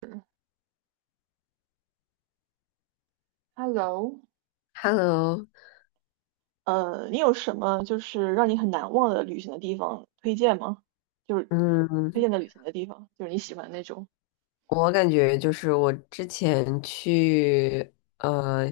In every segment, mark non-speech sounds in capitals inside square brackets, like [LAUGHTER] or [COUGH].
嗯，Hello，Hello，你有什么就是让你很难忘的旅行的地方推荐吗？就是推嗯，荐的旅行的地方，就是你喜欢的那种。我感觉就是我之前去，呃，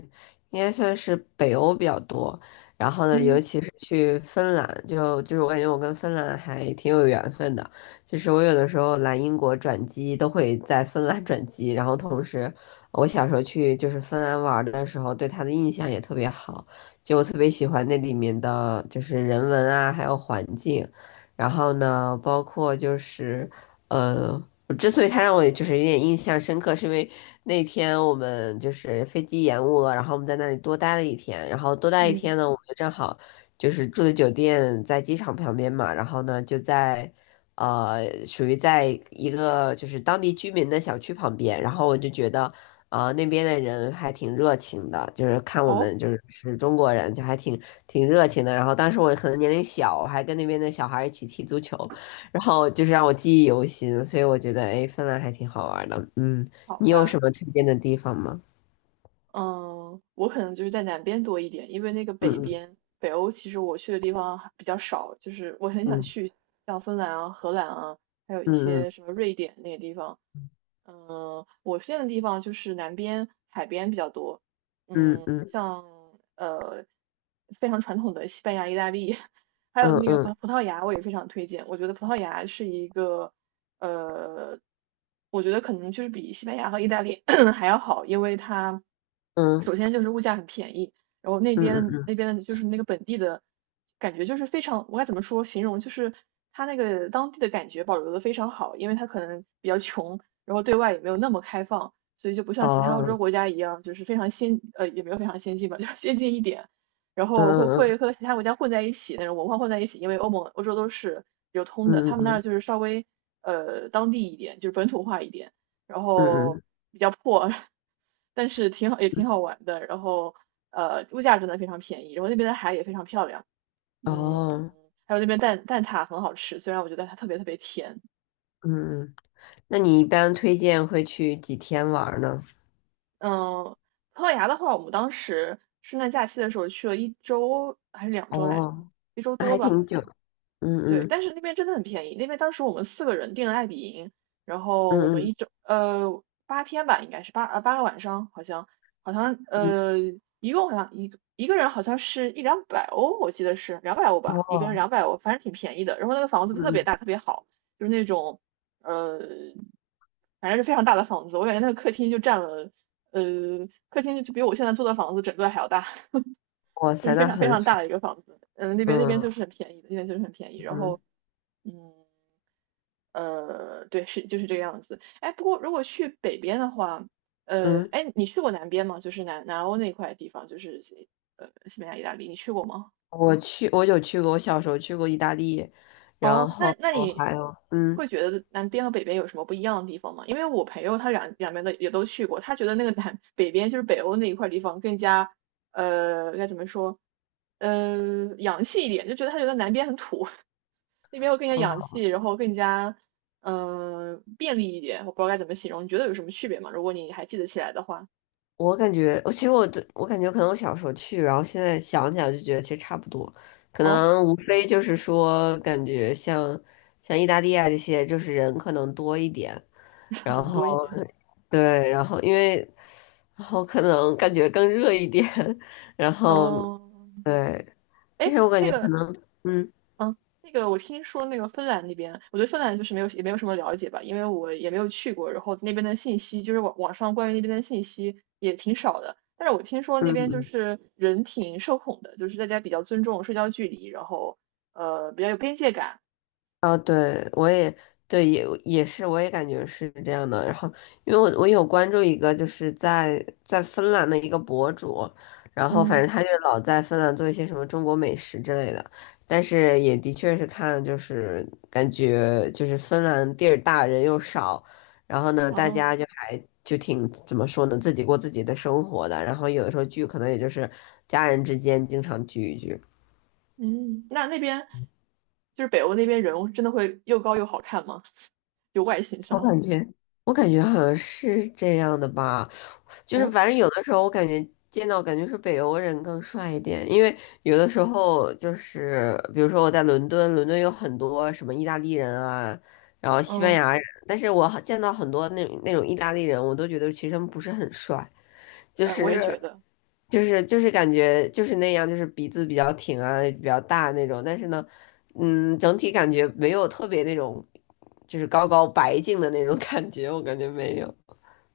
应该算是北欧比较多，然后呢，嗯尤其是去芬兰，就是我感觉我跟芬兰还挺有缘分的，就是我有的时候来英国转机都会在芬兰转机，然后同时我小时候去就是芬兰玩儿的时候，对它的印象也特别好，就我特别喜欢那里面的就是人文啊，还有环境。然后呢，包括就是，呃，之所以他让我就是有点印象深刻，是因为那天我们就是飞机延误了，然后我们在那里多待了一天，然后多待一嗯，天呢，我们就正好就是住的酒店在机场旁边嘛，然后呢就在属于在一个就是当地居民的小区旁边，然后我就觉得。啊那边的人还挺热情的，就是看我哦，们就是是中国人，就还挺热情的。然后当时我可能年龄小，我还跟那边的小孩儿一起踢足球，然后就是让我记忆犹新，所以我觉得，哎，芬兰还挺好玩的。嗯，好你有吧，什么推荐的地方吗？嗯，我可能就是在南边多一点，因为那个北嗯边，北欧其实我去的地方还比较少，就是我很想嗯去像芬兰啊、荷兰啊，还有一嗯嗯些什么瑞典那些地方，嗯，我现在的地方就是南边海边比较多，嗯，嗯像呃非常传统的西班牙、意大利，[LAUGHS] 还有嗯那个葡嗯葡萄牙，我也非常推荐。我觉得葡萄牙是一个呃，我觉得可能就是比西班牙和意大利 [CLEARS THROAT] 还要好，因为它嗯首先就是物价很便宜，然后那嗯嗯嗯边嗯那边的就是那个本地的感觉就是非常，我该怎么说形容就是。它那个当地的感觉保留的非常好，因为它可能比较穷，然后对外也没有那么开放，所以就不像其他欧洲哦，国家一样，就是非常先呃也没有非常先进吧，就是先进一点，然嗯后会嗯和其他国家混在一起那种文化混在一起，因为欧盟欧洲都是流通的，嗯他们那儿嗯就是稍微当地一点，就是本土化一点，然嗯后嗯比较破，[LAUGHS] 但是挺好也嗯挺好玩的，然后物价真的非常便宜，然后那边的海也非常漂亮，嗯，哦，还有那边蛋挞很好吃，虽然我觉得它特别特别甜。嗯嗯，那你一般推荐会去几天玩呢？嗯，葡萄牙的话，我们当时圣诞假期的时候去了一周还是两周来着，哦，一周那多还吧，好挺久。像。嗯对，嗯但是那边真的很便宜。那边当时我们4个人订了爱比营，然后我嗯们嗯8天吧，应该是8个晚上，好像好像嗯，呃一共好像一个人好像是1、200欧，我记得是两百欧吧，一个人哦，两百欧，反正挺便宜的。然后那个房子嗯特别嗯，大，特别好，就是那种呃反正是非常大的房子，我感觉那个客厅就占了呃客厅就比我现在租的房子整个还要大。哇就塞，是非那常非很常大爽。的一个房子。嗯，那边嗯就是很便宜的，那边就是很便宜。然嗯后，嗯，呃，对，是就是这个样子。哎，不过如果去北边的话，呃，嗯，哎，你去过南边吗？就是南欧那块地方，就是西班牙、意大利，你去过吗？我有去过，我小时候去过意大利，哦，那那哦，还你有，嗯，会觉得南边和北边有什么不一样的地方吗？因为我朋友他两边的也都去过，他觉得那个南北边就是北欧那一块地方更加该怎么说，嗯，洋气一点，就觉得他觉得南边很土，[LAUGHS] 那边会更加洋哦，气，然后更加便利一点，我不知道该怎么形容，你觉得有什么区别吗？如果你还记得起来的话，我感觉可能我小时候去，然后现在想起来就觉得其实差不多，可哦，能无非就是说，感觉像意大利啊这些，就是人可能多一点，[LAUGHS] 然人后多一点，对，然后然后可能感觉更热一点，[LAUGHS] 然后嗯。对，但哎，是我感那觉，个嗯嗯，那个我听说那个芬兰那边，我对芬兰就是没有也没有什么了解吧，因为我也没有去过，然后那边的信息就是网上关于那边的信息也挺少的。但是我听说那嗯。边就嗯是人挺社恐的，就是大家比较尊重社交距离，然后比较有边界感。啊，对，我也对，也是，我也感觉是这样的。然后，因为我有关注一个，就是在芬兰的一个博主，然后反嗯，正他就是老在芬兰做一些什么中国美食之类的，但是也的确是看，就是感觉就是芬兰地儿大人又少，然后呢，大哦，家就还就挺怎么说呢，自己过自己的生活的，然后有的时候聚可能也就是家人之间经常聚一聚。嗯，那那边就是北欧那边人真的会又高又好看吗？[LAUGHS] 就外形我上。感觉，我感觉好像是这样的吧，就是哦，反正有的时候我感觉见到感觉是北欧人更帅一点，因为有的时候就是比如说我在伦敦，伦敦有很多什么意大利人啊，然后西班嗯，牙人，但是我好见到很多那种意大利人，我都觉得其实他们不是很帅。就哎，我也是觉得。就是感觉就是那样，就是鼻子比较挺啊，比较大那种。但是呢，嗯，整体感觉没有特别那种，就是高高白净的那种 [LAUGHS] 感觉，我感觉没有。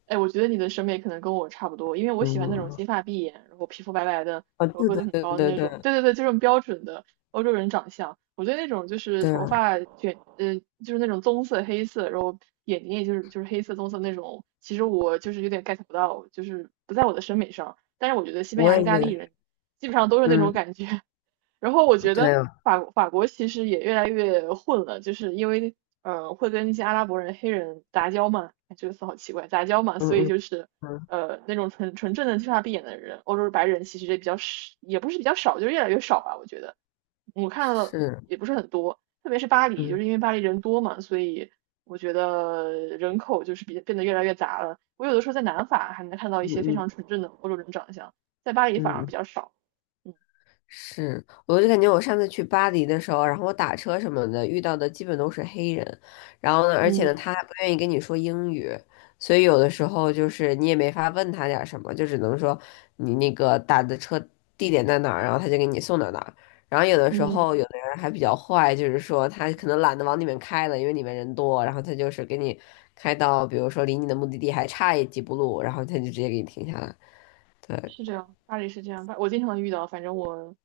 哎，我觉得你的审美可能跟我差不多，因为我喜欢那种嗯，金发碧眼，然后皮肤白白的，然啊，后对个对子很对高的对那种。对对对对，就是标准的欧洲人长相。我对那种就是对，头发卷，就是那种棕色、黑色，然后眼睛也就是黑色、棕色那种。其实我就是有点 get 不到，就是不在我的审美上。但是我觉得西班我牙、也意觉大利得是，人基本上都是那种嗯，感觉，然后我觉得对啊，法国其实也越来越混了，就是因为会跟一些阿拉伯人、黑人杂交嘛，哎这个词好奇怪，杂交嘛，嗯所以嗯就是嗯，那种纯正的金发碧眼的人，欧洲白人其实也比较少，也不是比较少，就是越来越少吧，我觉得我看到的是，也不是很多，特别是巴黎，就嗯是因为巴黎人多嘛，所以我觉得人口就是比变得越来越杂了。我有的时候在南法还能看到一嗯些非嗯常纯正的欧洲人长相，在巴黎反嗯而比嗯。较少。嗯是，我就感觉我上次去巴黎的时候，然后我打车什么的遇到的基本都是黑人，然后呢，而且呢，嗯。他还不愿意跟你说英语，所以有的时候就是你也没法问他点儿什么，就只能说你那个打的车地点在哪儿，然后他就给你送到哪儿。然后有的时候有嗯，的人还比较坏，就是说他可能懒得往里面开了，因为里面人多，然后他就是给你开到，比如说离你的目的地还差几步路，然后他就直接给你停下来。对，是这样，巴黎是这样，巴我经常能遇到，反正我，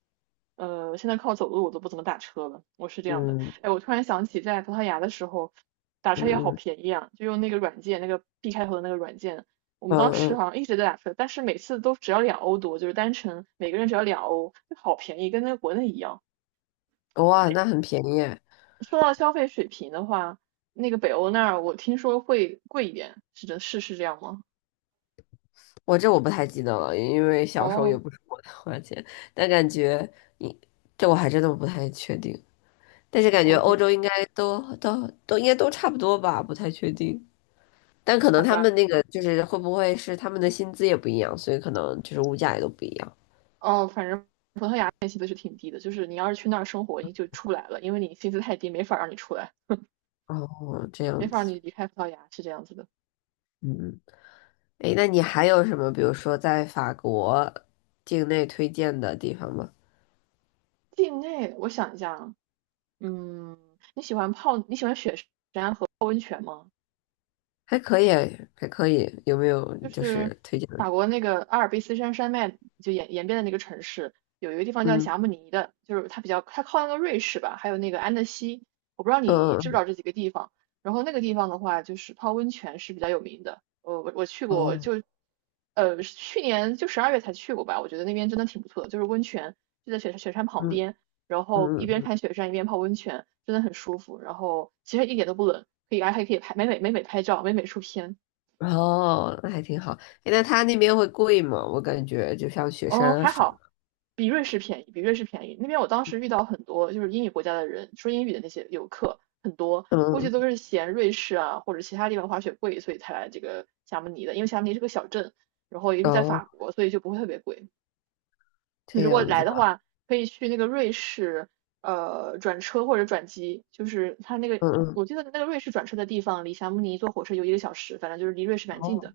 现在靠走路我都不怎么打车了，我是这样的。嗯哎，我突然想起在葡萄牙的时候，打车也好嗯便宜啊，就用那个软件，那个 B 开头的那个软件，我们嗯当嗯时嗯好像一直在打车，但是每次都只要2欧多，就是单程每个人只要两欧，就好便宜，跟那个国内一样。哇，那很便宜耶说到消费水平的话，那个北欧那儿我听说会贵一点，是的，是是这样吗？我不太记得了，因为小时候也哦不是我的花钱，但感觉你我还真的不太确定，但是感觉欧，OK,洲应该都应该都差不多吧，不太确定，但可能好他们吧。那个就是会不会是他们的薪资也不一样，所以可能就是物价也都不一样。哦，反正天薪资是挺低的，就是你要是去那儿生活，你就出不来了，因为你薪资太低，没法让你出来，哦，这没样法让子，你离开葡萄牙，是这样子的。嗯，诶，那你还有什么，比如说在法国境内推荐的地方吗？境内，我想一下啊，嗯，你喜欢泡，你喜欢雪山泡温泉吗？还可以，还可以，有没有就就是是推荐的？法国那个阿尔卑斯山山脉就沿边的那个城市，有一个地方叫嗯。霞嗯慕尼的，就是它比较它靠那个瑞士吧，还有那个安德西，我不知道你知不知嗯道这几个地方。然后那个地方的话，就是泡温泉是比较有名的。呃，我去过，哦，就去年就12月才去过吧，我觉得那边真的挺不错的，就是温泉就在雪山旁嗯边，然后一边嗯，看雪山一边泡温泉，真的很舒服。然后其实一点都不冷，可以还可以拍美美拍照，美美出片。嗯哦，那还挺好。诶那他那边会贵吗？我感觉就像雪嗯，山啊还什么，好，比瑞士便宜，比瑞士便宜。那边我当时遇到很多就是英语国家的人，说英语的那些游客很多，估计嗯，都是嫌瑞士啊或者其他地方滑雪贵，所以才来这个霞慕尼的。因为霞慕尼是个小镇，然后也是在哦，法国，所以就不会特别贵。你这如果样子来的吧话，可以去那个瑞士，转车或者转机，就是它那个，嗯嗯，我记得那个瑞士转车的地方离霞慕尼坐火车有1个小时，反正就是离瑞士蛮近哦，的，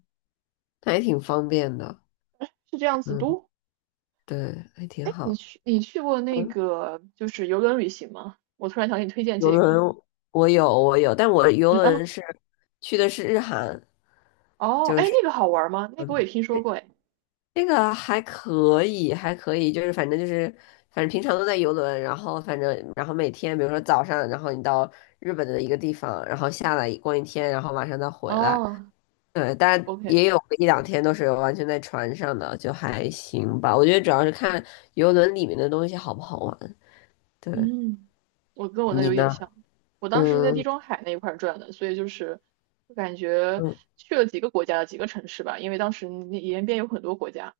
那还挺方便的，是这样子。嗯，都对，还挺哎，你好。去过那嗯，个就是游轮旅行吗？我突然想给你推荐游这个。轮我有我有，但我游嗯哦轮是去的是日韩，哦，就哎，是。那个好玩吗？那个我也听说过哎。那个还可以，还可以，就是反正就是，反正平常都在游轮，然后反正然后每天，比如说早上，然后你到日本的一个地方，然后下来逛一天，然后晚上再回来。哦对，但也，OK,有一两天都是完全在船上的，就还行吧。我觉得主要是看游轮里面的东西好不好玩。对，嗯，我跟我那你有点呢？像。我当时是在地嗯中海那一块儿转的，所以就是我感觉嗯去了几个国家，几个城市吧，因为当时那沿边有很多国家，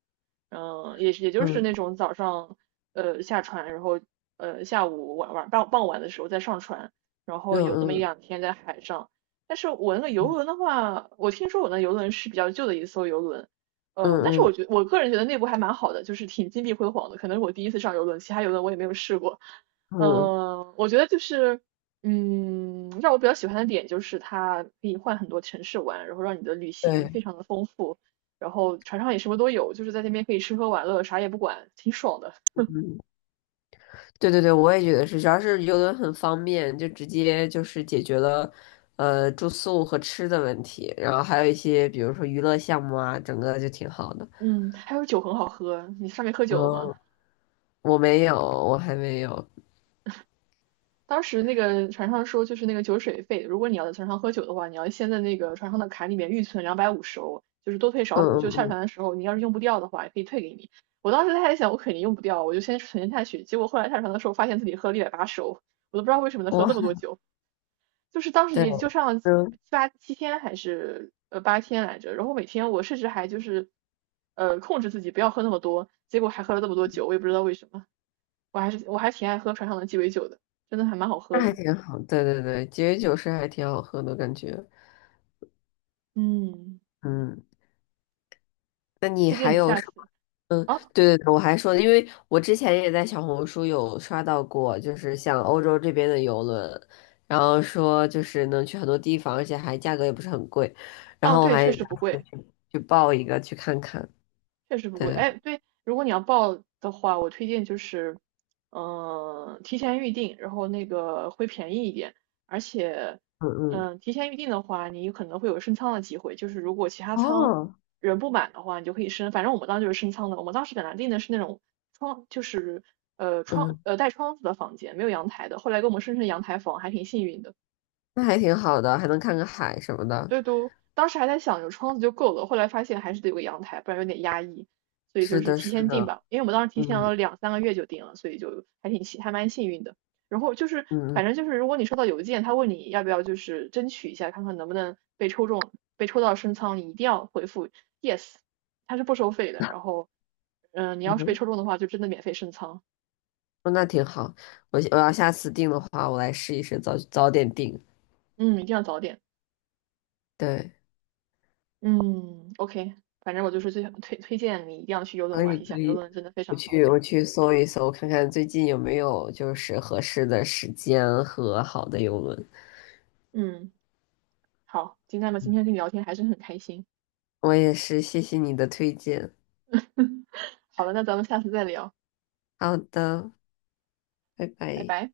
也就是那嗯种早上下船，然后下午晚晚傍傍晚的时候再上船，然后有那么一嗯两天在海上。但是我那个游轮的话，我听说我那游轮是比较旧的一艘游轮，嗯但是我嗯觉我个人觉得内部还蛮好的，就是挺金碧辉煌的。可能是我第一次上游轮，其他游轮我也没有试过。嗯嗯，我觉得就是，让我比较喜欢的点就是它可以换很多城市玩，然后让你的旅行对。非常的丰富。然后船上也什么都有，就是在那边可以吃喝玩乐，啥也不管，挺爽的。对对对，我也觉得是，主要是游轮很方便，就直接就是解决了，住宿和吃的问题，然后还有一些比如说娱乐项目啊，整个就挺好的。嗯，还有酒很好喝，你上面喝然酒了吗？后我还没有，当时那个船上说，就是那个酒水费，如果你要在船上喝酒的话，你要先在那个船上的卡里面预存250欧，就是多退少嗯补，就嗯下嗯，船的时候你要是用不掉的话，也可以退给你。我当时还想，我肯定用不掉，我就先存下去。结果后来下船的时候，发现自己喝了180欧，我都不知道为什么能喝我这还么多酒。就是当时对，也就上了七嗯，八七天还是八天来着，然后每天我甚至还就是控制自己不要喝那么多，结果还喝了那么多酒，我也不知道为什么，我还挺爱喝船上的鸡尾酒的，真的还蛮好那喝还的，挺好，对对对，节约酒是还挺好喝的感觉，嗯，嗯。那你推荐还你有下什么？次嗯，啊。对对对，我还说，因为我之前也在小红书有刷到过，就是像欧洲这边的游轮，然后说就是能去很多地方，而且还价格也不是很贵，然哦后我对，确还实打不算贵。去报一个去看看。确实不对，贵。哎，对，如果你要报的话，我推荐就是，提前预定，然后那个会便宜一点，而且，嗯嗯，提前预定的话，你可能会有升仓的机会，就是如果其他仓哦，人不满的话，你就可以升。反正我们当时就是升仓的，我们当时本来订的是那种窗，就是呃窗嗯，呃带窗子的房间，没有阳台的，后来给我们升成阳台房，还挺幸运的。那还挺好的，还能看个海什么的。对，当时还在想有窗子就够了，后来发现还是得有个阳台，不然有点压抑，所以就是是的，提是前订的，吧，因为我们当时提前嗯了两三个月就订了，所以就还蛮幸运的。然后就是，嗯反正就是，如果你收到邮件，他问你要不要就是争取一下，看看能不能被抽中，被抽到升仓，你一定要回复 yes,他是不收费的。然后，你要是被嗯，抽中的话，就真的免费升仓。嗯，那挺好。我要下次订的话，我来试一试，早早点订。嗯，一定要早点。对。嗯，OK,反正我就是最推荐你一定要去游轮可以玩一下，可游以，轮真的非我常好去玩。我去搜一搜，看看最近有没有就是合适的时间和好的游轮。嗯。好，金娜们今天跟你聊天还是很开心。我也是，谢谢你的推荐。好了，那咱们下次再聊，好的，拜拜拜。拜。